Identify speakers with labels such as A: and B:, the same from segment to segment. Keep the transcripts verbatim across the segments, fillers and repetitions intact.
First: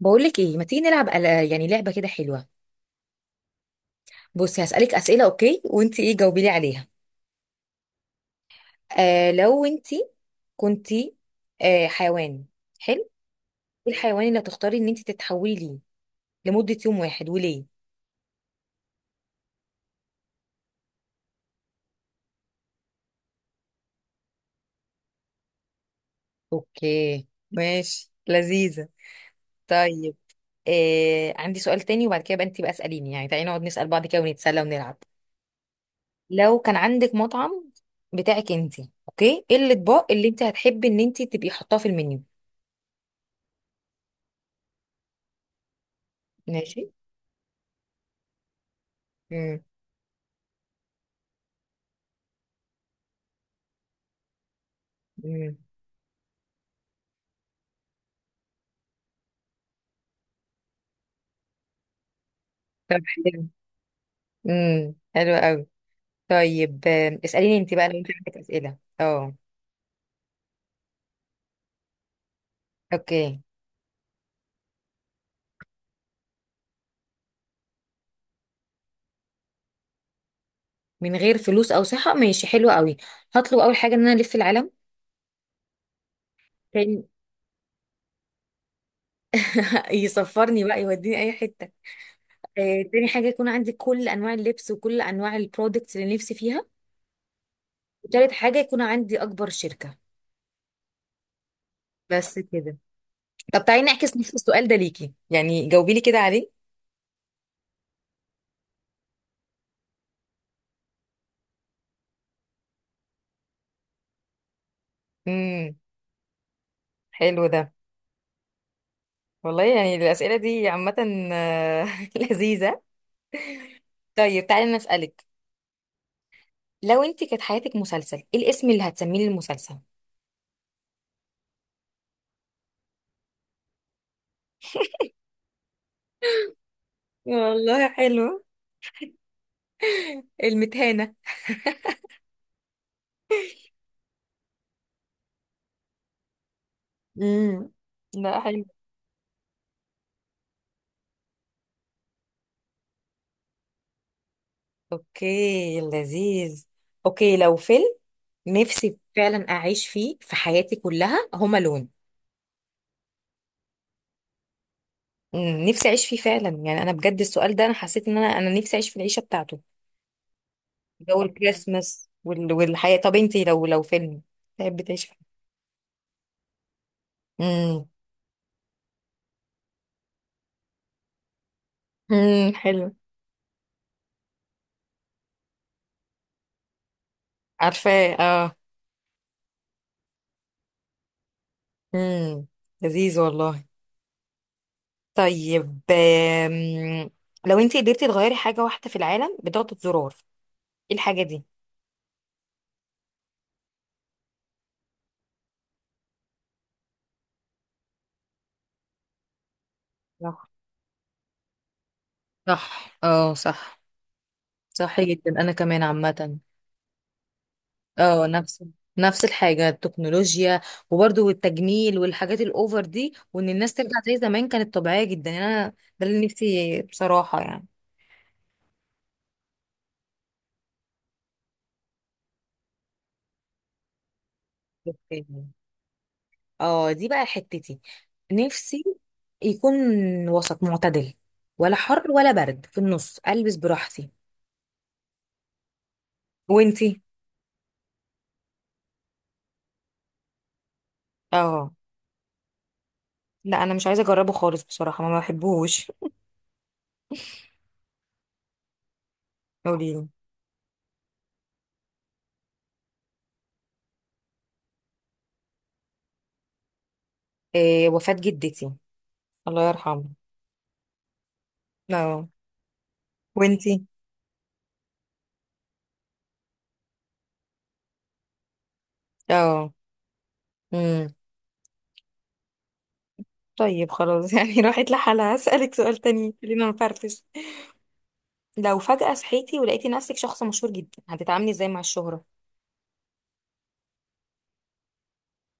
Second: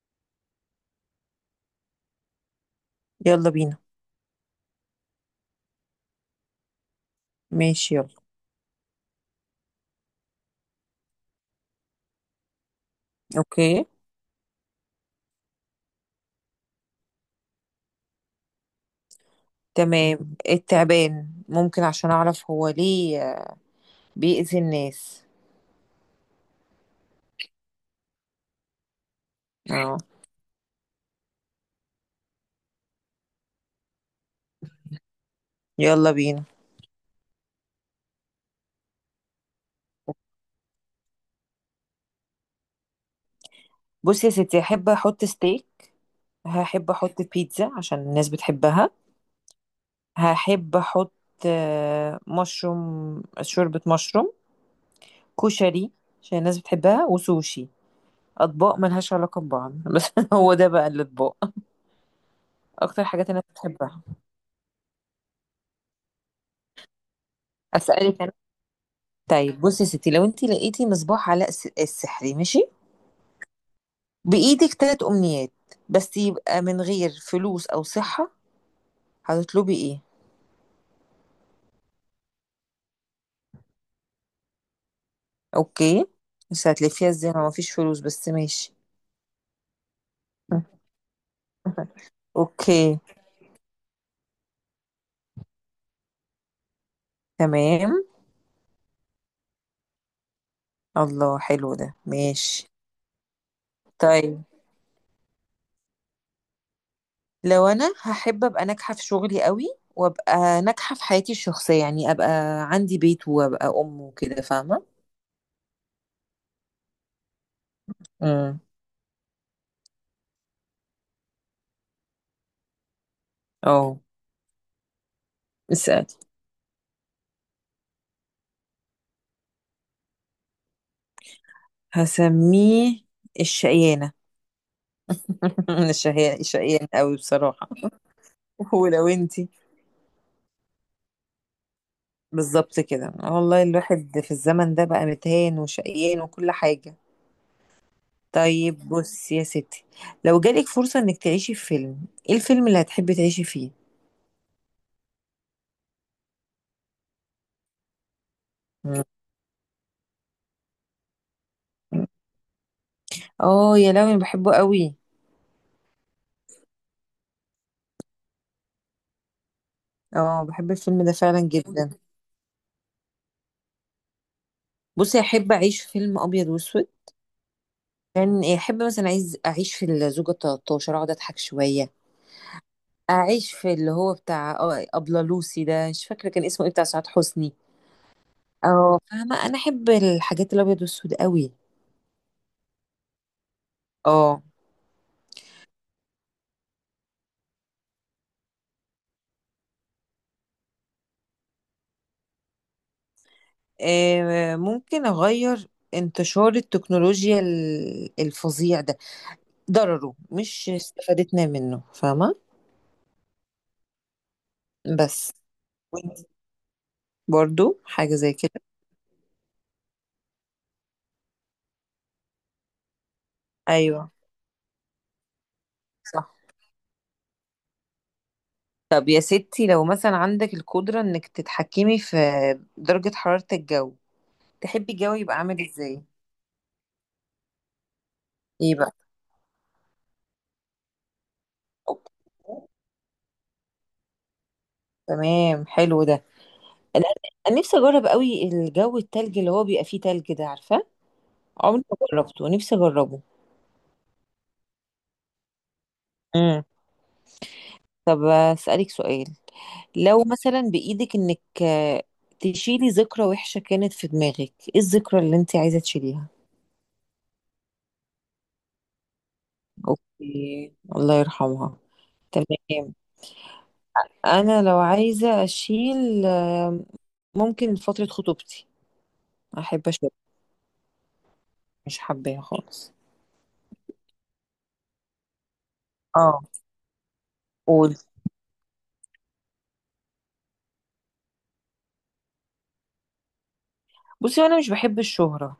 A: بقولك ايه؟ ما تيجي نلعب أل- يعني لعبة كده حلوة.
B: يلا بينا.
A: بصي، هسألك أسئلة اوكي، وانت ايه جاوبي لي عليها.
B: ماشي، يلا.
A: آه لو انت كنتي آه حيوان حلو،
B: اوكي. مم.
A: ايه الحيوان اللي هتختاري ان انت تتحولي ليه لمدة يوم واحد، وليه؟
B: تمام، التعبان ممكن عشان اعرف هو ليه آه، بيأذي الناس.
A: اوكي، ماشي، لذيذة.
B: اه،
A: طيب، آه عندي سؤال تاني، وبعد كده بقى انت بقى اسأليني، يعني تعالي نقعد نسأل بعض كده ونتسلى ونلعب.
B: يلا بينا.
A: لو كان عندك مطعم بتاعك انت، اوكي، ايه الاطباق اللي انت هتحبي ان انت تبقي حطاه في المنيو؟
B: بصي يا ستي، هحب احط ستيك،
A: ماشي.
B: هحب احط بيتزا عشان الناس بتحبها، هحب احط آه، مشروم، شوربة مشروم،
A: امم.
B: كشري، عشان الناس بتحبها وسوشي. اطباق ملهاش علاقة ببعض بس. هو ده بقى الاطباق
A: طب
B: اكتر حاجات الناس
A: حلو.
B: بتحبها.
A: امم، حلو قوي. طيب، آم، اسأليني انت بقى، لو انت
B: اسألك انا.
A: عندك أسئلة. اه،
B: طيب بصي يا ستي، لو انت لقيتي مصباح علاء الس- السحري، ماشي،
A: اوكي،
B: بإيدك تلات أمنيات، بس يبقى من غير فلوس أو صحة، هتطلبي إيه؟
A: من غير فلوس او صحة، ماشي، حلو قوي. هطلب اول حاجة ان انا الف العالم.
B: أوكي، بس
A: تاني،
B: هتلفيها إزاي ما مفيش فلوس؟ بس ماشي.
A: يسفرني بقى، يوديني اي حتة. آه،
B: أوكي،
A: تاني حاجة، يكون عندي كل انواع اللبس وكل انواع البرودكتس اللي نفسي فيها.
B: تمام.
A: وتالت حاجة، يكون عندي اكبر شركة.
B: الله، حلو ده،
A: بس
B: ماشي.
A: كده. طب تعالي نعكس نفس
B: طيب،
A: السؤال ده ليكي، يعني جاوبي لي كده عليه.
B: لو أنا هحب أبقى ناجحة في شغلي قوي، وأبقى ناجحة في حياتي الشخصية، يعني أبقى عندي بيت وأبقى أم وكده، فاهمة؟
A: امم، حلو ده.
B: امم.
A: والله يعني الأسئلة دي عامة. آه، لذيذة.
B: أه،
A: طيب تعالي انا اسألك.
B: اسألي.
A: لو انت كانت حياتك مسلسل، ايه الاسم اللي هتسميه للمسلسل؟
B: هسميه الشقيانة. الشقيانة الشقيانة قوي بصراحة.
A: والله حلو.
B: ولو انتي
A: المتهانة.
B: بالظبط كده، والله الواحد في الزمن ده بقى متهان وشقيان وكل حاجة.
A: امم. لا، حلو.
B: طيب بص يا ستي، لو جالك فرصة انك تعيشي في فيلم، ايه الفيلم اللي هتحبي تعيشي فيه؟
A: اوكي، لذيذ. اوكي، لو فيلم نفسي
B: مم.
A: فعلا اعيش فيه في حياتي كلها، هما لون.
B: اه يا لهوي، أنا بحبه قوي.
A: مم، نفسي اعيش فيه فعلا، يعني انا بجد السؤال ده انا حسيت ان انا انا نفسي اعيش في العيشه بتاعته.
B: اه، بحب الفيلم ده
A: جو
B: فعلا جدا.
A: الكريسماس وال والحياه. طب انت لو لو فيلم تحبي تعيشي
B: بصي،
A: فيه.
B: احب اعيش في فيلم ابيض واسود.
A: امم.
B: كان احب مثلا، عايز اعيش في الزوجة ثلاثة عشر، اقعد اضحك شوية.
A: امم حلو.
B: اعيش في اللي هو بتاع آه، ابله لوسي ده، مش فاكرة كان اسمه ايه، بتاع سعاد حسني.
A: عارفه، اه.
B: اه فاهمة، انا احب الحاجات الابيض والاسود قوي.
A: امم. لذيذ والله.
B: اه،
A: طيب، آم، لو انت قدرتي تغيري حاجة واحدة في العالم بضغطة زرار، ايه الحاجة دي؟
B: آه، ممكن أغير انتشار التكنولوجيا ال- الفظيع ده، ضرره
A: صح.
B: مش استفادتنا منه، فاهمة.
A: صح، اه، صح. صح جدا،
B: بس
A: انا كمان
B: وانت
A: عامة.
B: برضو حاجة
A: اه،
B: زي كده؟
A: نفس نفس الحاجة، التكنولوجيا. وبرضو التجميل والحاجات الاوفر دي، وان الناس ترجع
B: أيوه
A: زي زمان كانت طبيعية جدا. يعني انا ده اللي
B: صح.
A: نفسي بصراحة، يعني
B: طب يا ستي، لو مثلا عندك القدرة إنك تتحكمي في درجة حرارة الجو، تحبي الجو يبقى عامل إزاي؟
A: اه، دي بقى حتتي.
B: إيه
A: نفسي
B: بقى؟
A: يكون وسط معتدل، ولا حر
B: أوكي،
A: ولا برد، في النص البس براحتي.
B: تمام، حلو ده.
A: وانتي؟
B: أنا أنا نفسي أجرب قوي الجو التلج، اللي هو بيبقى فيه تلج ده، عارفة؟
A: اه،
B: عمري ما جربته، نفسي أجربه.
A: لا، انا مش عايزه اجربه خالص بصراحه، ما بحبهوش.
B: طب أسألك سؤال،
A: قولي.
B: لو مثلا بإيدك إنك آه، تشيلي ذكرى وحشة كانت في دماغك، إيه الذكرى اللي أنت عايزة تشيليها؟
A: إيه؟ وفاة جدتي، الله يرحمها.
B: أوكي، الله يرحمها،
A: اه.
B: تمام.
A: وانتي؟
B: أنا لو عايزة أشيل آه، ممكن فترة خطوبتي،
A: اه.
B: أحب أشيل،
A: امم.
B: مش حباها خالص.
A: طيب خلاص، يعني راحت لحالها. هسألك سؤال تاني،
B: اه
A: خلينا نفرفش.
B: قول.
A: لو فجأة صحيتي ولقيتي نفسك شخص مشهور جدا، هتتعاملي ازاي مع الشهرة؟
B: بصي، أنا مش بحب الشهرة،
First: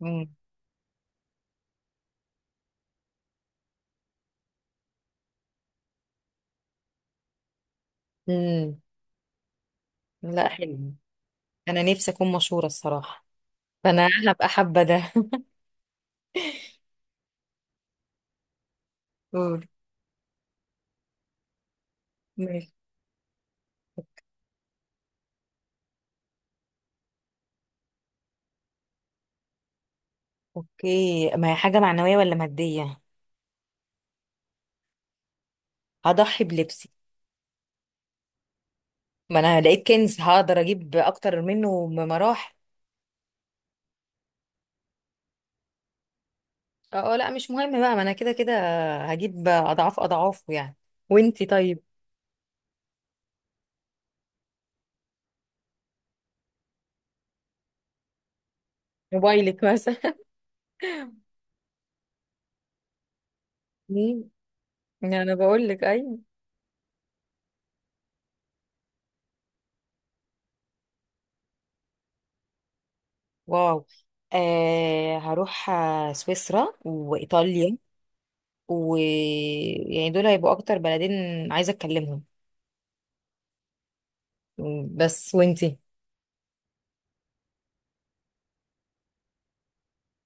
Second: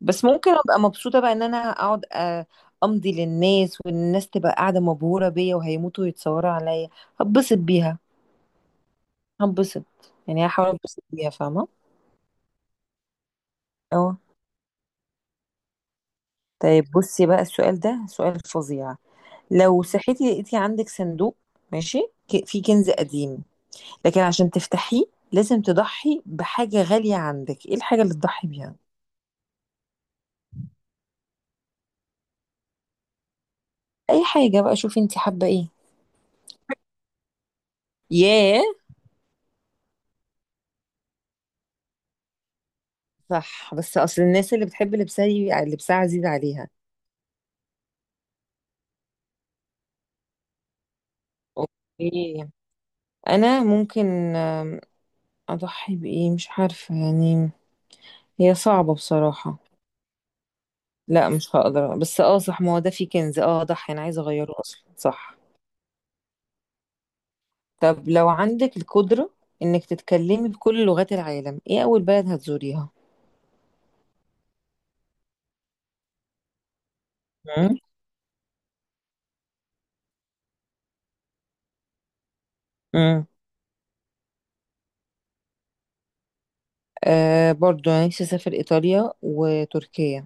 B: بس
A: امم.
B: ممكن أبقى مبسوطة بقى إن أنا أقعد آه، أمضي للناس، والناس تبقى قاعدة مبهورة بيا وهيموتوا ويتصوروا عليا. هتبسط بيها،
A: امم.
B: هنبسط. يعني
A: لا،
B: هحاول
A: حلو.
B: انبسط بيها، فاهمة.
A: انا نفسي اكون مشهورة الصراحة، فانا
B: اه،
A: هبقى حابة ده.
B: طيب، بصي بقى السؤال ده سؤال فظيع.
A: قول.
B: لو صحيتي لقيتي عندك صندوق، ماشي، ك- فيه
A: ماشي.
B: كنز قديم، لكن عشان تفتحيه لازم تضحي بحاجة غالية عندك، ايه الحاجة اللي تضحي بيها؟
A: اوكي، ما هي حاجة معنوية ولا مادية؟
B: اي حاجة بقى، شوفي انت حابة ايه.
A: هضحي بلبسي.
B: ياه.
A: ما انا لقيت كنز هقدر اجيب اكتر منه بمراحل.
B: صح، بس اصل الناس اللي بتحب لبسها، ي- لبسها عزيز عليها.
A: اه، آه، لا مش مهم بقى، ما انا كده كده هجيب اضعاف اضعافه، يعني. وانتي طيب؟
B: اوكي، انا ممكن آم، اضحي بايه، مش عارفة يعني، هي صعبة بصراحة.
A: موبايلك مثلا.
B: لا مش هقدر، بس اه صح، ما هو ده فيه كنز، اه اضحي، انا عايزه
A: مم.
B: اغيره اصلا
A: انا
B: صح.
A: بقول لك ايوه.
B: طب لو عندك القدره انك تتكلمي بكل لغات العالم، ايه اول بلد هتزوريها؟
A: واو. آه هروح آه، سويسرا
B: امم.
A: وايطاليا، و يعني دول هيبقوا اكتر بلدين عايزه اتكلمهم.
B: امم.
A: مم، بس. وانتي؟
B: آه برضو انا نفسي اسافر ايطاليا وتركيا.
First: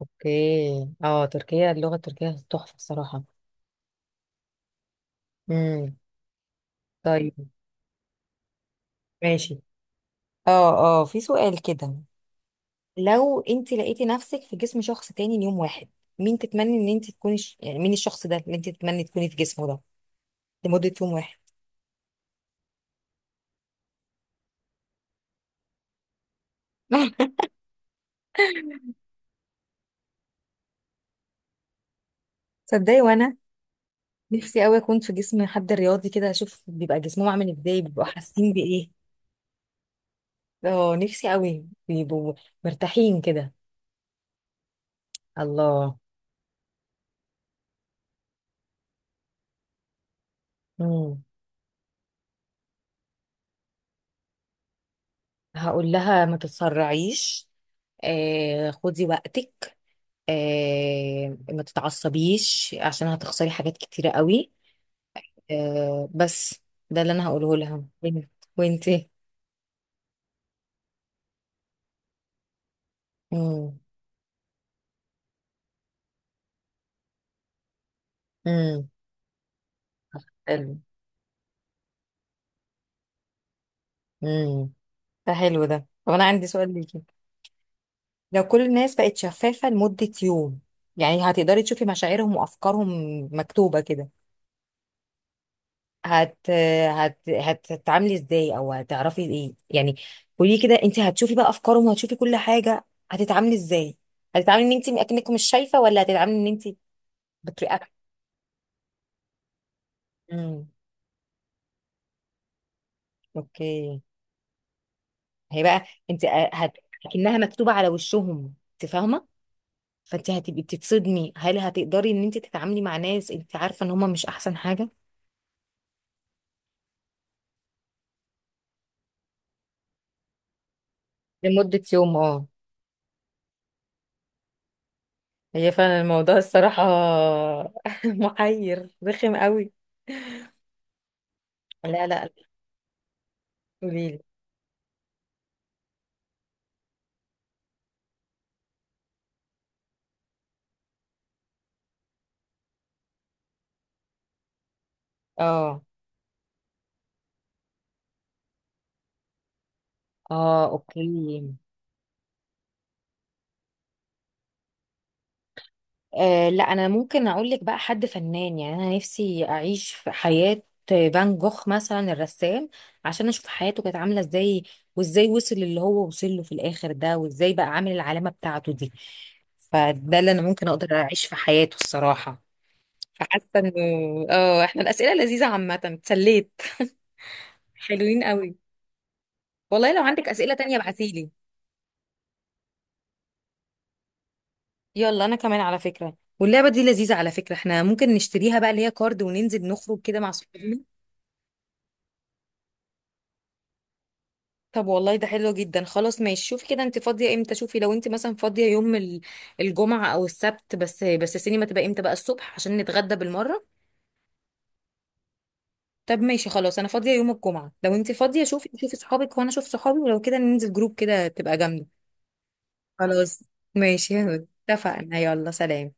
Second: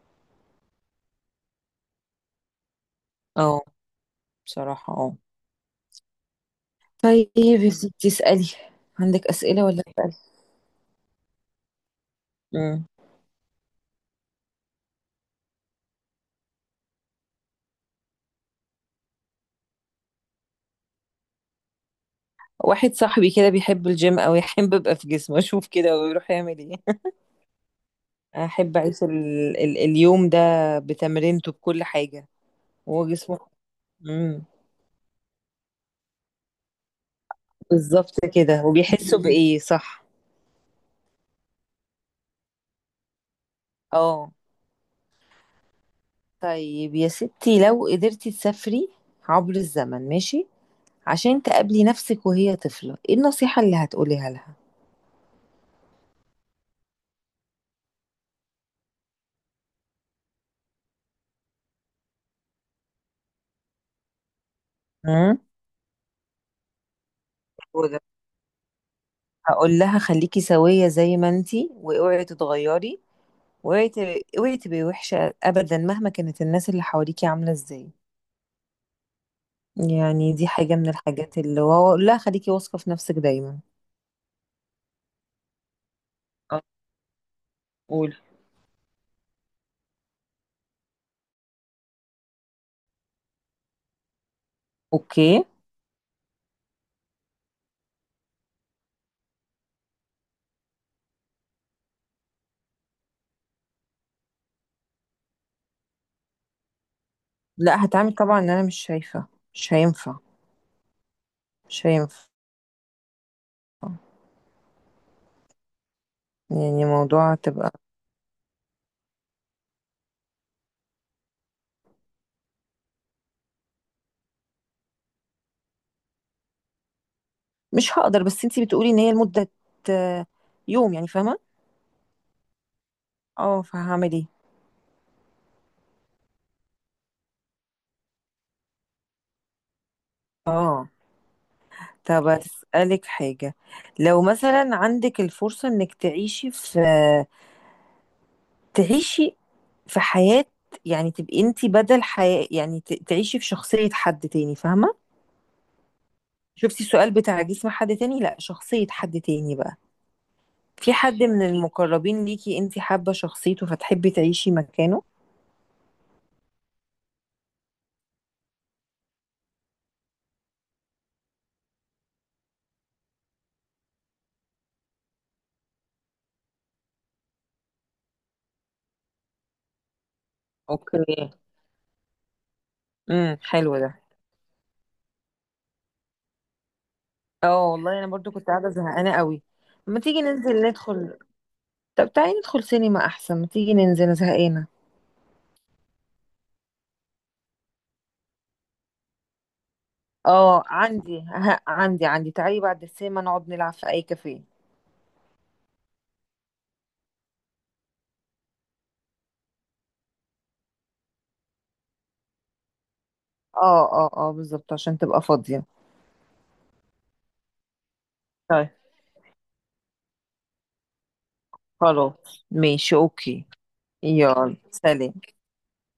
A: اوكي، اه، تركيا، اللغه التركيه تحفه الصراحه.
B: اه، بصراحه اه.
A: امم.
B: طيب
A: طيب.
B: يا ستي اسالي، عندك
A: ماشي
B: اسئله؟ ولا اسالي؟
A: اه اه، في سؤال كده.
B: امم.
A: لو انت لقيتي نفسك في جسم شخص تاني ليوم واحد، مين تتمني ان انت تكوني ش... يعني مين الشخص ده اللي انت تتمني تكوني في جسمه ده لمدة يوم واحد؟
B: واحد صاحبي كده بيحب الجيم، او يحب ابقى في جسمه اشوف كده ويروح يعمل ايه. احب اعيش ال... ال... اليوم ده بتمرينته بكل حاجه.
A: تصدقي
B: هو
A: وانا
B: جسمه. مم.
A: نفسي قوي اكون في جسم حد رياضي كده، اشوف بيبقى جسمهم عامل ازاي، بيبقوا
B: بالظبط
A: حاسين
B: كده،
A: بايه.
B: وبيحسوا بإيه، صح.
A: اه نفسي قوي، بيبقوا مرتاحين كده.
B: اه،
A: الله.
B: طيب يا ستي، لو قدرتي تسافري عبر الزمن، ماشي،
A: مم.
B: عشان تقابلي نفسك وهي طفلة، ايه النصيحة اللي هتقوليها لها؟
A: هقول لها ما تتسرعيش، آه خدي وقتك، آه ما تتعصبيش عشان هتخسري حاجات كتيرة قوي.
B: امم.
A: آه بس ده اللي انا هقوله لها.
B: وده،
A: وانت. وانتي.
B: هقول لها خليكي سوية زي ما انتي، واوعي تتغيري،
A: امم.
B: واوعي ت- اوعي تبقي وحشة ابدا، مهما كانت الناس اللي حواليكي عاملة ازاي.
A: امم
B: يعني دي حاجة
A: حلو.
B: من الحاجات اللي، واقول لها خليكي واثقة في نفسك دايما.
A: امم، ده حلو ده. طب انا عندي
B: اه
A: سؤال ليكي.
B: قول.
A: لو كل الناس بقت شفافة لمدة يوم، يعني هتقدري تشوفي مشاعرهم وافكارهم مكتوبة كده،
B: اوكي،
A: هت هت هت- هتتعاملي ازاي، او هتعرفي ايه يعني؟ قولي كده، انت هتشوفي بقى افكارهم وهتشوفي كل حاجة، هتتعاملي ازاي؟ هتتعاملي ان انت اكنك مش شايفة، ولا هتتعاملي ان انت
B: لا
A: بترياكت؟
B: هتعمل طبعا ان انا مش شايفة. مش هينفع،
A: امم.
B: مش هينفع.
A: اوكي. هي بقى انت هت...
B: يعني موضوع
A: اكنها مكتوبه
B: تبقى،
A: على وشهم، انت فاهمه، فانت هتبقي بتتصدمي. هل هتقدري ان انت تتعاملي مع ناس انت عارفه ان هم مش احسن حاجه؟
B: مش هقدر، بس انتي بتقولي ان هي لمدة آه، يوم، يعني فاهمة.
A: لمده يوم اه.
B: اه فهعمل ايه.
A: هي فعلا الموضوع الصراحه محير رخم قوي.
B: اه،
A: لا
B: طب
A: لا.
B: اسألك حاجة،
A: قوليلي.
B: لو مثلا عندك الفرصة انك تعيشي في، تعيشي في حياة، يعني تبقي انتي بدل حياة، يعني ت- تعيشي في شخصية حد تاني، فاهمة.
A: اه.
B: شفتي السؤال بتاع جسم حد تاني، لا شخصية حد تاني بقى،
A: اه،
B: في حد من
A: اوكي.
B: المقربين ليكي انتي حابة شخصيته فتحبي تعيشي مكانه؟
A: أه، لا، انا ممكن اقول لك بقى حد فنان، يعني انا نفسي اعيش في حياة فان جوخ مثلا، الرسام، عشان اشوف حياته كانت عاملة ازاي، وازاي وصل اللي هو وصل له في الاخر ده، وازاي بقى عامل العلامة بتاعته دي. فده اللي انا ممكن اقدر
B: اوكي،
A: اعيش في حياته الصراحة.
B: امم،
A: فحاسة انه
B: حلو ده.
A: اه، احنا الاسئلة لذيذة عامة، اتسليت.
B: اه والله انا
A: حلوين
B: برضو كنت
A: قوي
B: قاعده زهقانه قوي.
A: والله.
B: ما
A: لو
B: تيجي
A: عندك اسئلة
B: ننزل
A: تانية
B: ندخل.
A: ابعتيلي.
B: طب تعالي ندخل سينما احسن، ما تيجي ننزل، أنا زهقانه.
A: يلا انا كمان على فكرة، واللعبة دي لذيذة على فكرة، احنا ممكن نشتريها بقى اللي هي كارد وننزل نخرج كده مع
B: اه،
A: صحابنا.
B: عندي ها عندي عندي تعالي بعد السينما نقعد نلعب في اي كافيه.
A: طب والله ده حلو جدا، خلاص ماشي، شوفي كده انت فاضيه امتى، شوفي لو انت مثلا فاضيه يوم ال- الجمعه او السبت، بس بس السينما تبقى امتى بقى، الصبح، عشان نتغدى بالمره.
B: اه اه اه، بالظبط، عشان تبقى فاضيه.
A: طب ماشي خلاص، انا فاضيه يوم الجمعه، لو انت فاضيه شوفي،
B: طيب
A: شوفي صحابك وانا اشوف صحابي، ولو كده ننزل جروب كده تبقى جامده.
B: خلاص، ماشي،
A: خلاص
B: اوكي.
A: ماشي.
B: يلا، سلام.
A: اتفقنا يلا سلام.